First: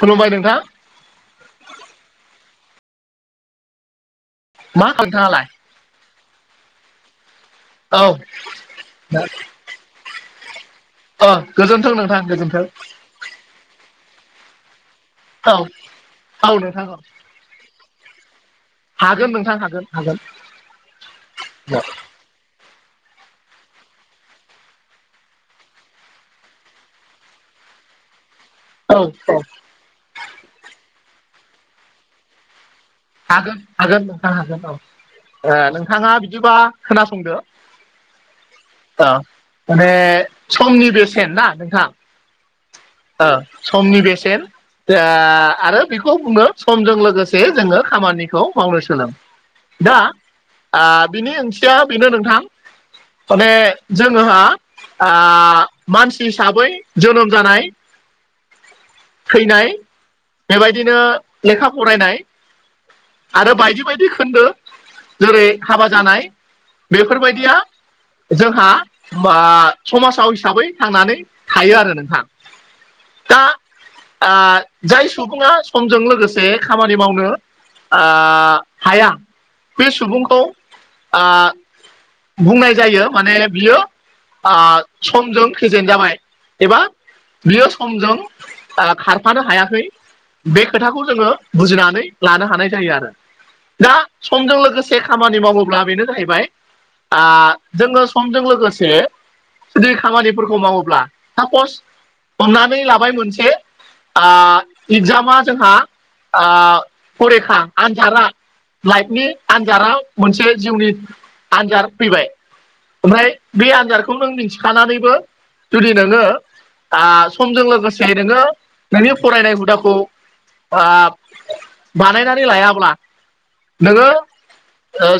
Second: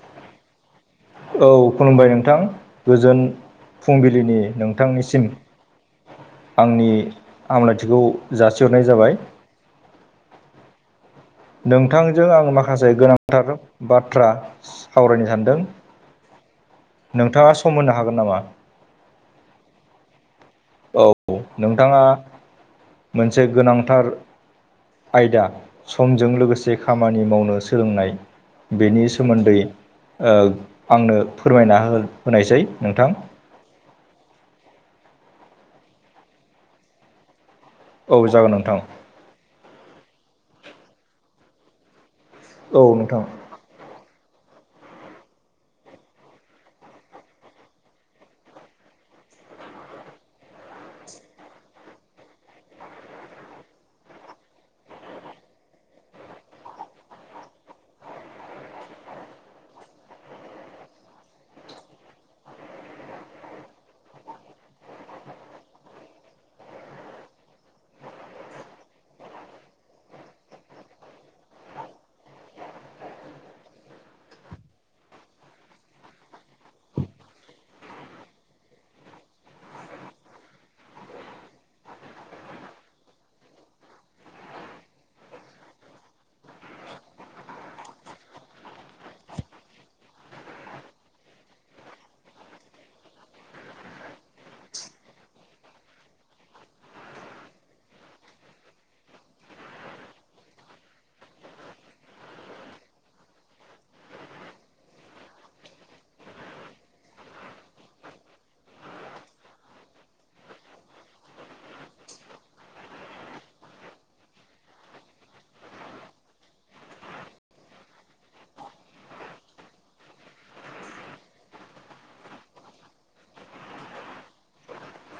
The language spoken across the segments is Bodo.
खुलुमबाय नोंथां। औ खुलुमबाय नोंथां गोजोन फुंबिलिनि मा खालामो नोंथांनिसिम नोंथाङालाय आंनि औ हामलायथिखौ जासिहरनाय जाबाय ओ गोजोन्थों नोंथां नोंथांजों आं गोजोन्थों माखासे गोनांथार बाथ्रा सावरायनो सानदों औ नोंथां औ। नोंथाङा सम होनो हागोन नामा? हागोन नोंथां हागोन हागोन। औ नोंथाङा मोनसे गोनांथार आयदा समजों लोगोसे खामानि मावनो सोलोंनाय औ बेनि सोमोन्दै ओ आंनो फोरमायना हो-होनायसै नोंथां। हागोन हागोन नोंथां हागोन औ। ओ नोंथाङा बिदिबा खोनासंदो। औ जागोन नोंथां। औ माने समनि बेसेन ना नोंथां औ नोंथां। ओ समनि बेसेन आ आरो बेखौ बुङो समजों लोगोसे जोङो खामानिखौ मावनो सोलों। दा आ बिनि ओंथिया बेनो नोंथां माने जोंहा आ मानसि हिसाबै जोनोम जानाय थैनाय बेबायदिनो लेखा फरायनाय आरो बायदि बायदि खोन्दो। जेरै हाबा जानाय बेफोरबायदिया जोंहा आ समाजाव हिसाबै थांनानै थायो आरो नोंथां। दा आ जाय सुबुङा समजों लोगोसे खामानि मावनो ओ हाया बे सुबुंखौ ओ बुंनाय जायो माने बियो आ समजों फेजेन जाबाय एबा बियो समजों आ खारफानो हायाखै। बे खोथाखौ जोङो बुजिनानै लानो हानाय जायो आरो। दा समजों लोगोसे खामानि मावोब्ला बेनो जाहैबाय आ जोङो समजों लोगोसे जुदि खामानिफोरखौ मावोब्ला सापस हमनानै लाबाय मोन से ओ इगजामा जोंहा आ फरेखा आनजारा लाइफनि आनजादा मोनसे जिउनि आनजाद फैबाय। ओमफ्राय बे आनजादखौ नों मिन्थिखानानैबो जुदि नोङो समजों लोगोसे नोङो नोंनि फरायनाय हुदाखौ बानायनानै लायाब्ला नोङो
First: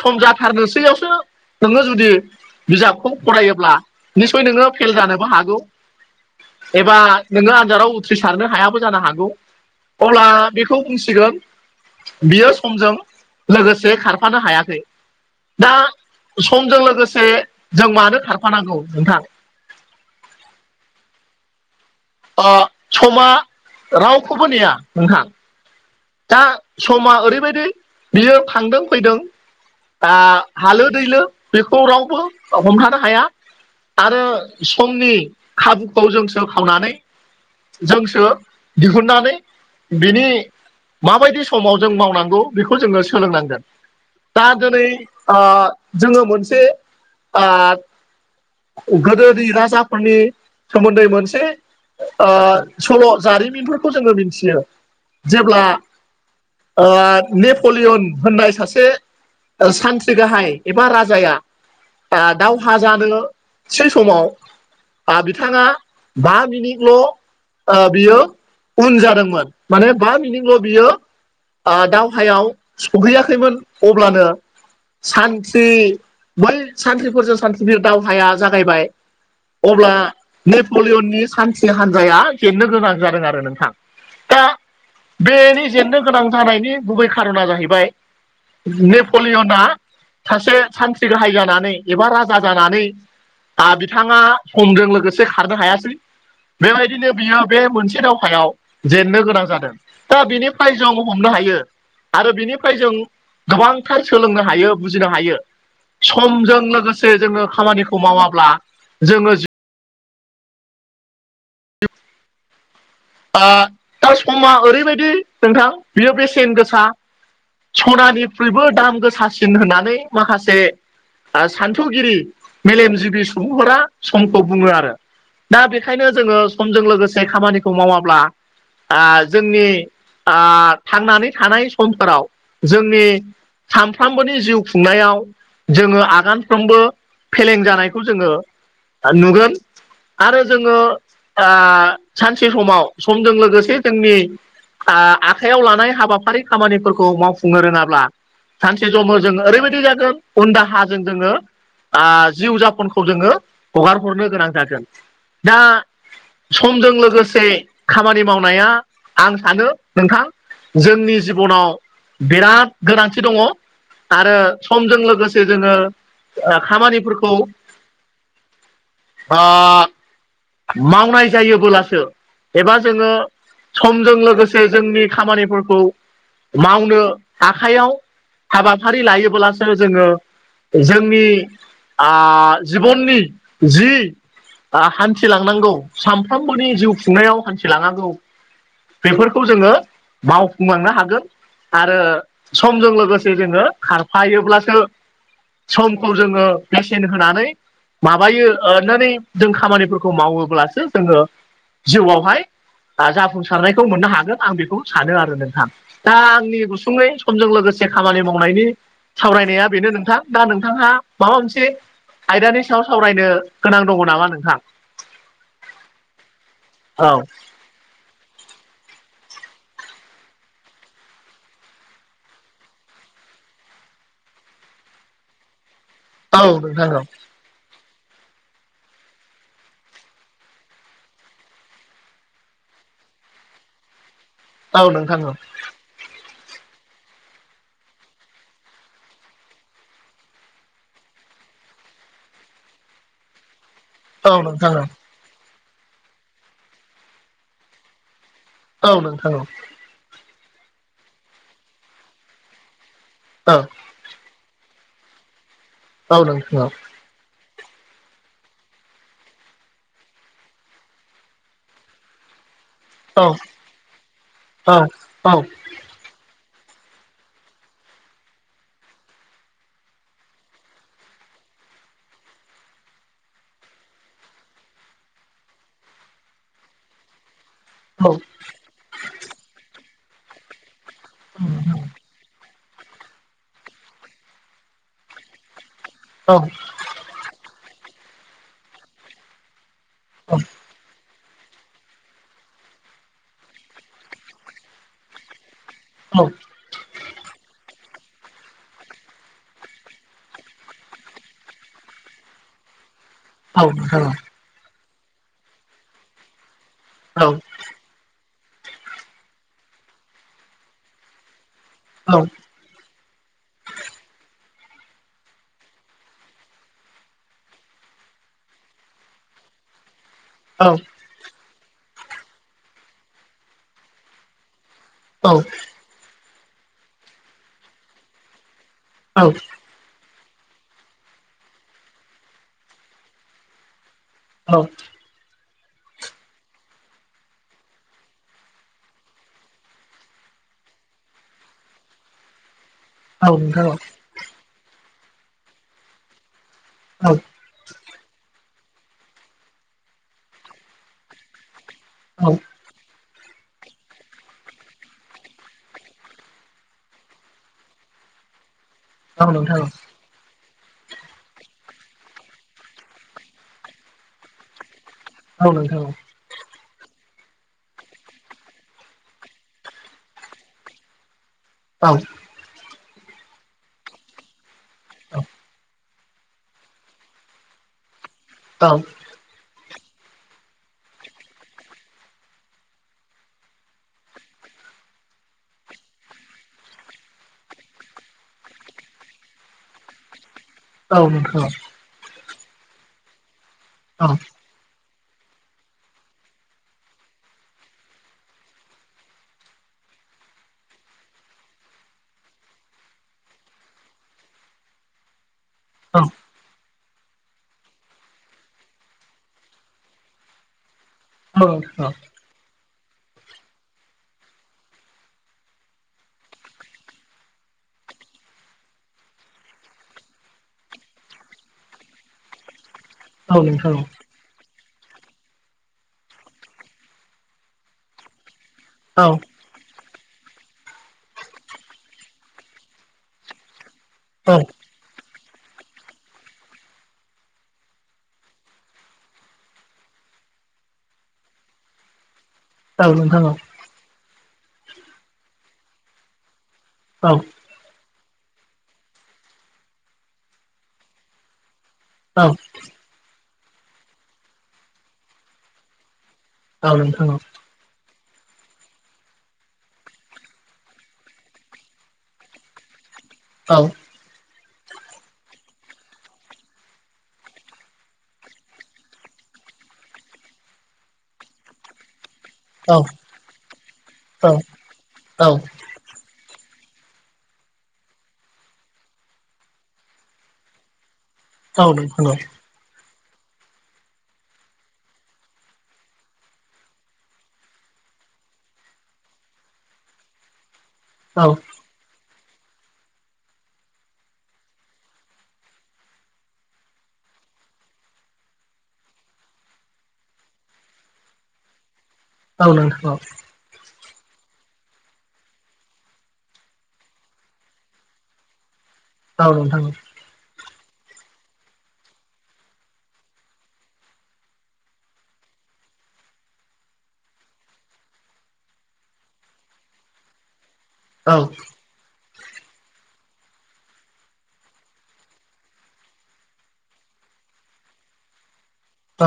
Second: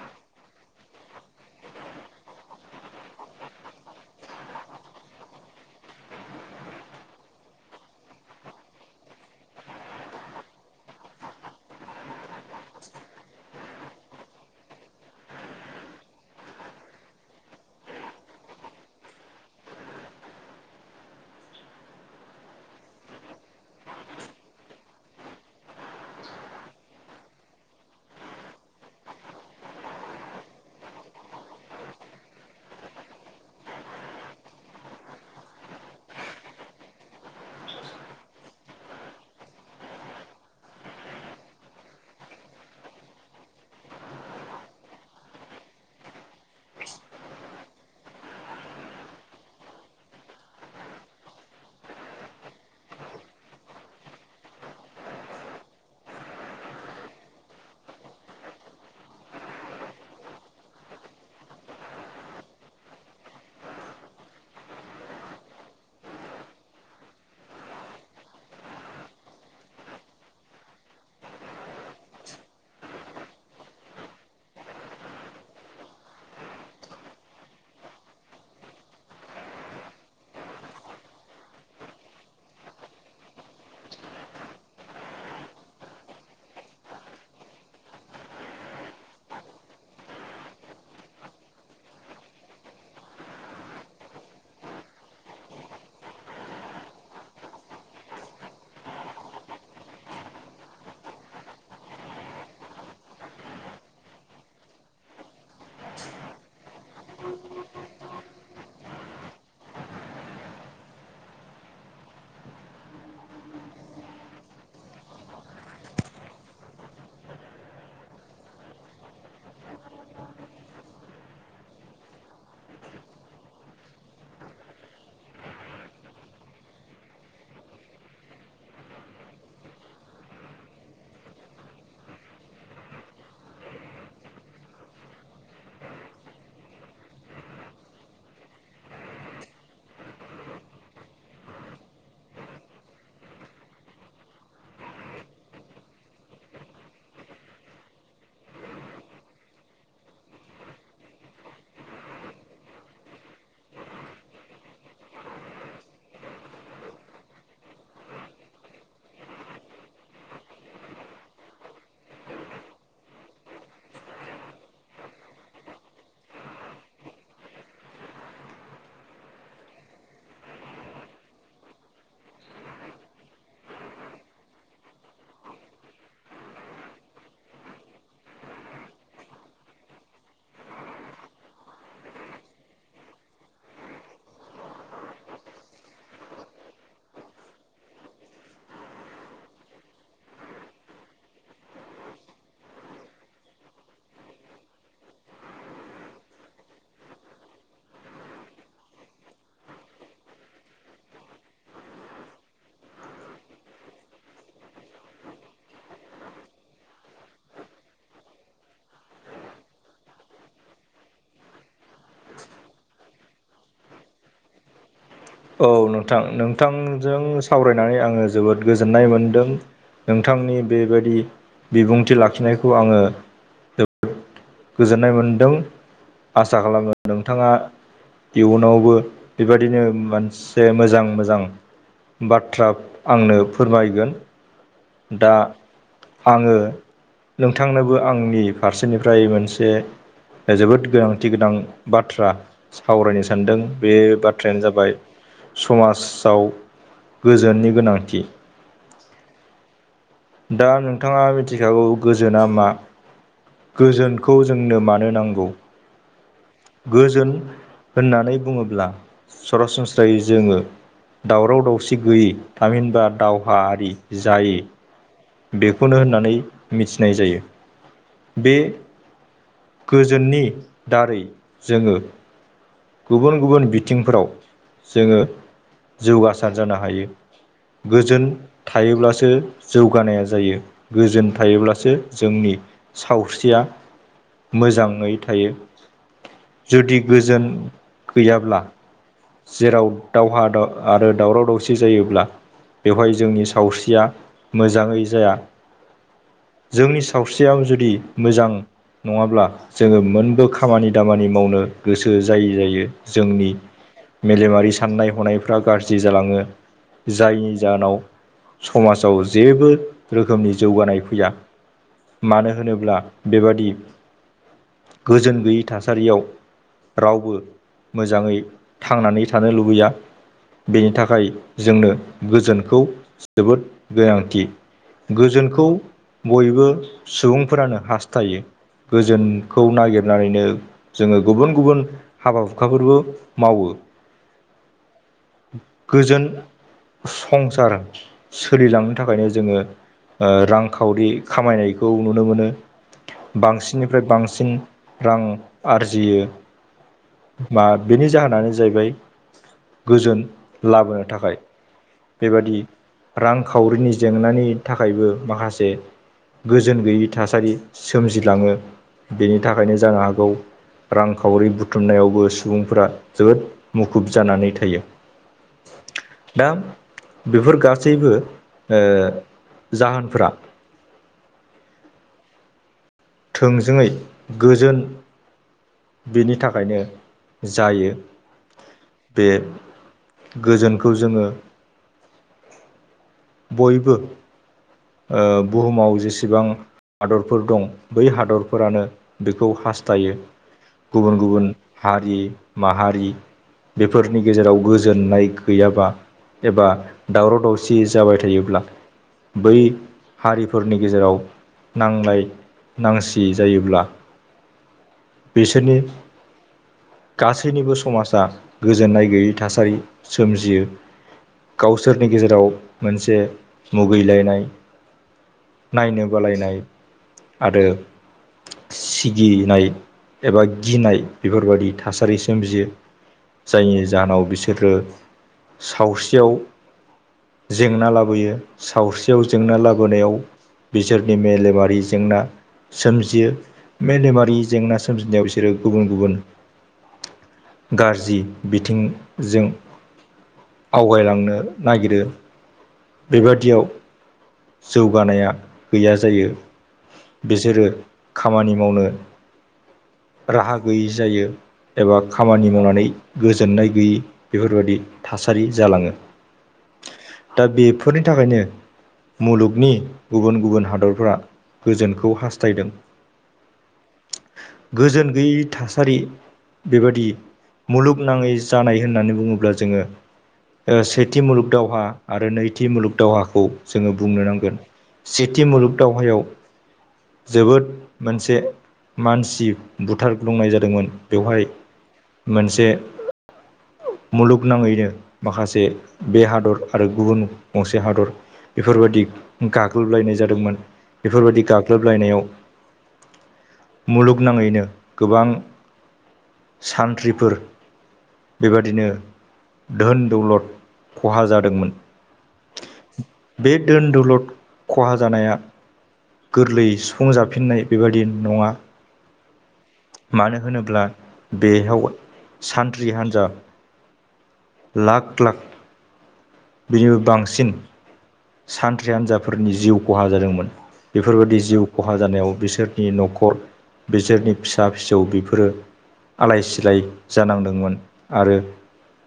सम जाथारनोसैयावसो नोङो जुदि बिजाबखौ फरायोब्ला निस्सय नोङो फेल जानोबो हागौ एबा नोङो आनजादाव उथ्रिसारनो हायाबो जानो हागौ। अब्ला बेखौ बुंसिगोन बियो समजों लोगोसे खारफानो हायाखै। दा समजों लोगोसे जों मानो खारफानांगौ नोंथां? अ समा रावखौबो नेया नोंथां। दा समा ओरैबायदि बियो थांदों फैदों। हालो दैलो बेखौ रावबो हमथानो हाया। आरो समनि खाबुखौ जोंसो खावनानै जोंसो दिहुननानै बिनि माबायदि समाव जों मावनांगौ बेखौ जोङो सोलोंनांगोन। दा दोनै आ जोङो मोनसे आ गोदोनि राजाफोरनि सोमोन्दै मोनसे सल' जारिमिनफोरखौ जोङो मिनथियो जेब्ला नेपलियन होननाय सासे सान्त्रि गाहाय एबा राजाया दावहा जानोसै समाव बिथाङा बा मिनिटल' बियो उन जादोंमोन माने बा मिनिट ल' बियो दावहायाव सहैयाखैमोन अब्लानो सान्थ्रि बै सान्थ्रिफोरजों सान्थ्रिफोर दावहाया जागायबाय। अब्ला नेपलियननि सान्थ्रि हान्जाया जेननो गोनां जादों आरो नोंथां। दा बेनि जेननो गोनां जानायनि गुबै खार'ना जाहैबाय नेपलियना सासे सान्थ्रि गाहाय जानानै एबा राजा जानानै बिथाङा समजों लोगोसे खारनो हायासै। बेबायदिनो बियो बे मोनसे दावहायाव जेननो गोनां जादों। दा बेनिफ्राय जों हमनो हायो। आरो बिनिफ्राय जों गोबांथार सोलोंनो हायो, बुजिनो हायो। समजों लोगोसे जोङो खामानिखौ मावाब्ला जोङो [inaudible] दा समा ओरैबायदि नोंथां बियो बेसेन गोसा। सनानिख्रुइबो दाम गोसासिन होननानै माखासे सान्थौगिरि मेलेमजिबि सुबुंफोरा समखौ बुङो आरो। दा बेखायनो जोङो समजों लोगोसे खामानिखौ मावाब्ला जोंनि थांनानै थानाय समफोराव जोंनि सामफ्रामबोनि जिउ खुंनायाव जोङो आगानफ्रोमबो फेलें जानायखौ जोङो नुगोन। आरो जोङो सानसे समाव समजों लोगोसे जोंनि आखाइयाव लानाय हाबाफारि खामानिफोरखौ मावफुंनो रोङाब्ला सानसे जमो जोङो ओरैबायदि जागोन उन्दाहाजों जोङो जिउ जाफनखौ जोङो हगार हरनो गोनां जागोन। दा समजों लोगोसे खामानि मावनाया आं सानो नोंथां जोंनि जिबनाव बिराद गोनांथि दङ। आरो समजों लोगोसे जोङो खामानिफोरखौ [inaudible] मावनाय जायोबोलासो एबा जोङो समजों लोगोसे जोंनि खामानिफोरखौ मावनो आखाइयाव हाबाफारि लायोब्लासो जोङो जोंनि जिबननि जि ओ हान्थिलांनांगौ सानफ्रोमबोनि जिउ खुंनायाव हान्थिलांनांगौ बेफोरखौ जोङो मावफुंलांनो हागोन आरो समजों लोगोसे जोङो खारफायोब्लासो समखौ जोङो बेसेन होनानै माबायो नानै जों खामानिफोरखौ खौ मावोब्लासो जोङो जिउआवहाय जाफुंसारनायखौ मोननो हागोन आं बेखौ सानो आरो नोंथां दा आंनि गुसुङै समजों लोगोसे खामानि मावनायनि सावरायनाया बेनो नोंथां दा नोंथाङा माबा मोनसे आयदानि साव सावरायनो गोनां दङ नामा नोंहा औ नोंथां औ नोंथांजों सावरायनानै आङो जोबोद गोजोननाय मोनदों नोंथांनि बेबायाददि बिबुंथि लाखिनायखौ आङो गोजोननाय मोनदों औ आसा नोंथां खालामो औ नोंथाङा इयुनावबो बेबदिनो मोनसे मोजां मोजां बाथ्रा आंनो फोरमायगोन औ नोंथां औ दा आङो नोंथांनोबो आंनि फारसेनिफ्राय मोनसे जोबोद गोनांथि गोनां बाथ्रा सावरायनो सानदों बे औ बाथ्रायानो नोंथां जाबाय समाजाव गोजोननि गोनांथि औ नों औ दा नोंथाङा मिथिखागौ गोजोना मा अ गोजोनखौ जोंनो मानो नांगौ औ नोंथां औ गोजोन होननानै बुङोब्ला सरासनस्रायै जोङो दावराव दावसि गैयै तामिन औ दावहारि जायो औ औ बे खौनो होननानै मिथिनाय जायो बे गोजोननि दारै जोङो गुबुन गुबुन बिथिंफोराव जोङो जौगासार जानो हायो औ नोंथां औ नोंथां औ नोंथां गोजोन थायोब्लासो जौगानाया जायो। गोजोन थायोब्लासो जोंनि सावस्रिया मोजाङै थायो। औ। जुदि गोजोन गैयाब्ला जेराव दावहा द आरो दावराव दावसि जायोब्ला बेवहाय जोंनि सावस्रिया मोजाङै जाया। औ। जोंनि सावस्रियाव जुदि मोजां नङाब्ला जोङो मोनबो खामानि दामानि मावनो गोसो जायै जायो। जोंनि औ मेलेमारि साननाय हनायफ्रा गाज्रि जालाङो जायनि जाहोनाव समाजाव जेबो रोखोमनि जौगानाय फैया। मानो होनोब्ला बेबादि गोजोन गैयै थासारियाव रावबो मोजाङै थांनानै थानो लुबैया बेनि थाखाय जोंनो गोजोनखौ जोबोद गोनांथि गोजोनखौ बयबो सुबुंफोरानो हास्थायो गोजोनखौ खौ नागिरनानैनो जोङो गुबुन गुबुन हाबा हुखाफोरबो मावो। औ। गोजोन संसार सोलिलांनो थाखायनो जोङो रांखावरि खामायनायखौ नुनो मोनो। बांसिननिफ्राय बांसिन रां आरजियो। औ। मा बेनि जाहोनानो जाहैबाय गोजोन लाबोनो थाखाय। बेबादि रांखावरिनि जेंनानि थाखायबो माखासे गोजोन गैयै थासारि सोमजिलाङो। बेनि थाखायनो जानो हागौ रांखावरि बुथ थुमनायावबो सुबुंफोरा जोबोद मुखुब जानानै थायो। औ नोंथां औ। दा बेफोर गासैबो ओ जाहोनफोरा औ। थोंजोङै गोजोन [unintelligible] बिनि थाखायनो जायो। औ। बे गोजोनखौ जोङो बयबो ओ बुहुमाव जेसेबां हादरफोर दं बै हादरफोरानो बेखौ हास्थायो। औ गुबुन गुबुन नोंथां हारि माहारि औ बेफोरनि गेजेराव गोज जोननाय गैयाबा एबा दावराव दावसि जाबाय थायोब्ला बै हारिफोरनि गेजेराव नांलाय नांसि जायोब्ला [inaudible] बेसोरनि औ गासैनिबो समाजा गोजोननाय गैयै थासारि सोमजियो। औ नोंथां औ गावसोरनि गेजेराव मोनसे मुगैलायनाय नायनो बालायनाय आरो सिगिनाय एबा गिनाय बेफोरबायदि थासारि सोमजियो। नोंथां जायनि जाहोनाव बिसोरो सावस्रियाव जेंना लाबोयो औ सावस्रियाव जेंना लाबोनायाव बिसोरनि मेलेमारि जेंना सोमजियो। मेलेमारि जेंना सोमजिनायाव बिसोरो गुबुन गुबुन गाज्रि बिथिंजों आवगायलांनो नागिरो औ नोंथां औ। बेबादियाव जौगानाया गैया जायो। औ बिसोरो खामानि मावनो राहा गैयि जायो एबा औ खामानि मावनानै गोजोननाय गैयि बेफोरबादि थासारि जालाङो। औ नोंथां औ। दा बेफोरनि थाखायनो मुलुगनि गुबुन गुबुन हादरफोरा गोजोनखौ हास्थायदों। औ गोजोन गैयि थासारि बेबादि मुलुगनाङै जानाय होननानै बुङोब्ला जोङो ओ सेथि मुलुग दावहा आरो नै थि मुलुग दावहाखौ जोङो बुंनो नांगोन सेथि मुलुग दावहायाव जोबोद मोनसे मानसि बुथारग्लुंनाय जादोंमोन औ बेवहाय नोंथां औ नोंथां औ नोंथां औ नोंथां मोनसे मुलुगनाङैनो माखासे बे हादर आरो गुबुन गंसे हादर बेफोरबादि गाग्लोबलायनाय जादोंमोन। औ बेफोरबायदि गाग्लोबलायनायाव मुलुगनाङैनो गोबां सानथ्रिफोर बेबादिनो धोन दौलद खहा जादोंमोन। औ नोंथां औ। बे दोन दौलद खहा जानाया गोरलै सुफुंजफिननाय बेबायदि नङा औ नोंथां औ। मानो होनोब्ला बेयाव सानथ्रि हान्जा लाख लाख बिनिबो बांसिन सानथ्रि हान्जाफोरनि जिउ खहा जादोंमोन बेफोरबायदि जिउ खहा जानायाव बिसोरनि न'खर बिसोरनि फिसा फिसौ बेफोरो आलाय सिलाय जानांदोंमोन आरो औ।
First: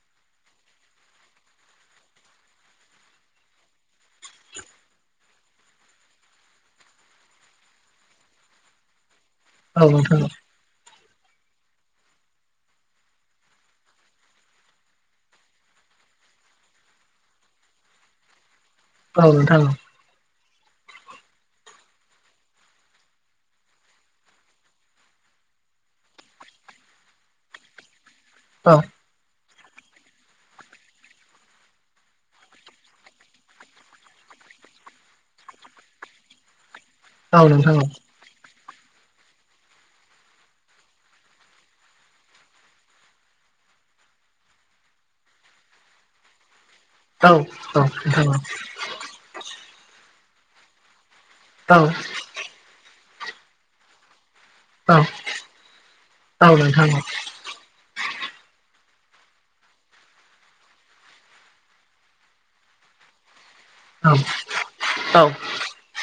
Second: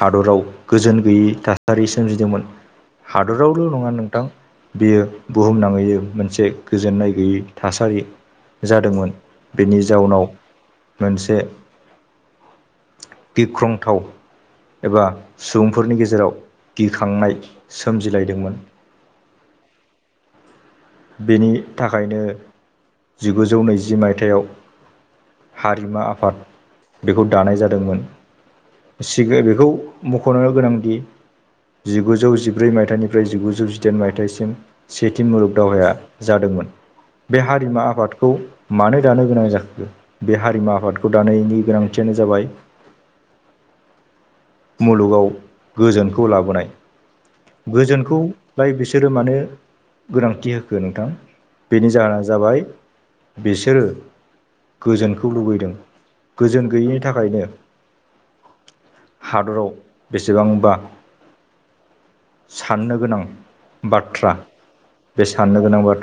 हादराव गोजोन गैयि थासारि सोमजिदोंमोन। हादरावल' नङा नोंथां बेयो बुहुमनाङैनो मोनसे गोजोननाय गैयै थासारि जादोंमोन। बेनि जाउनाव मोनसे गिख्रंथाव एबा सुबुंफोरनि गेजेराव गिखांनाय सोमजिलायदोंमोन। औ नोंथां। बेनि थाखायनो जिगुजौ नैजि मायथायाव हारिमु आफाद बेखौ दानाय जादोंमोन। औ। सिग बेखौ मख'नो गोनांदि जिगुजौ जिब्रै मायथाइनिफ्राय जिगुजौ जिदाइन मायथाइसिम सेथि मुलुग दावहाया जादोंमोन बे हारिमु आफादखौ खौ मानो दानो गोनां जाखो बे हारिमु आफादखौ दानायनि गोनांथियानो जाबाय मुलुगाव गोजोनखौ लाबोनाय गोजोनखौलाय बिसोर धोरोमानो गोनांथि होखो नोंथां बेनि जाहोना जाबाय बिसोरो गोजोनखौ लुबैदों गोजोन गैयैनि थाखायनो हादराव बेसेबांबा साननो गोनां बाथ्रा औ बे साननो गोनां बाथ्रा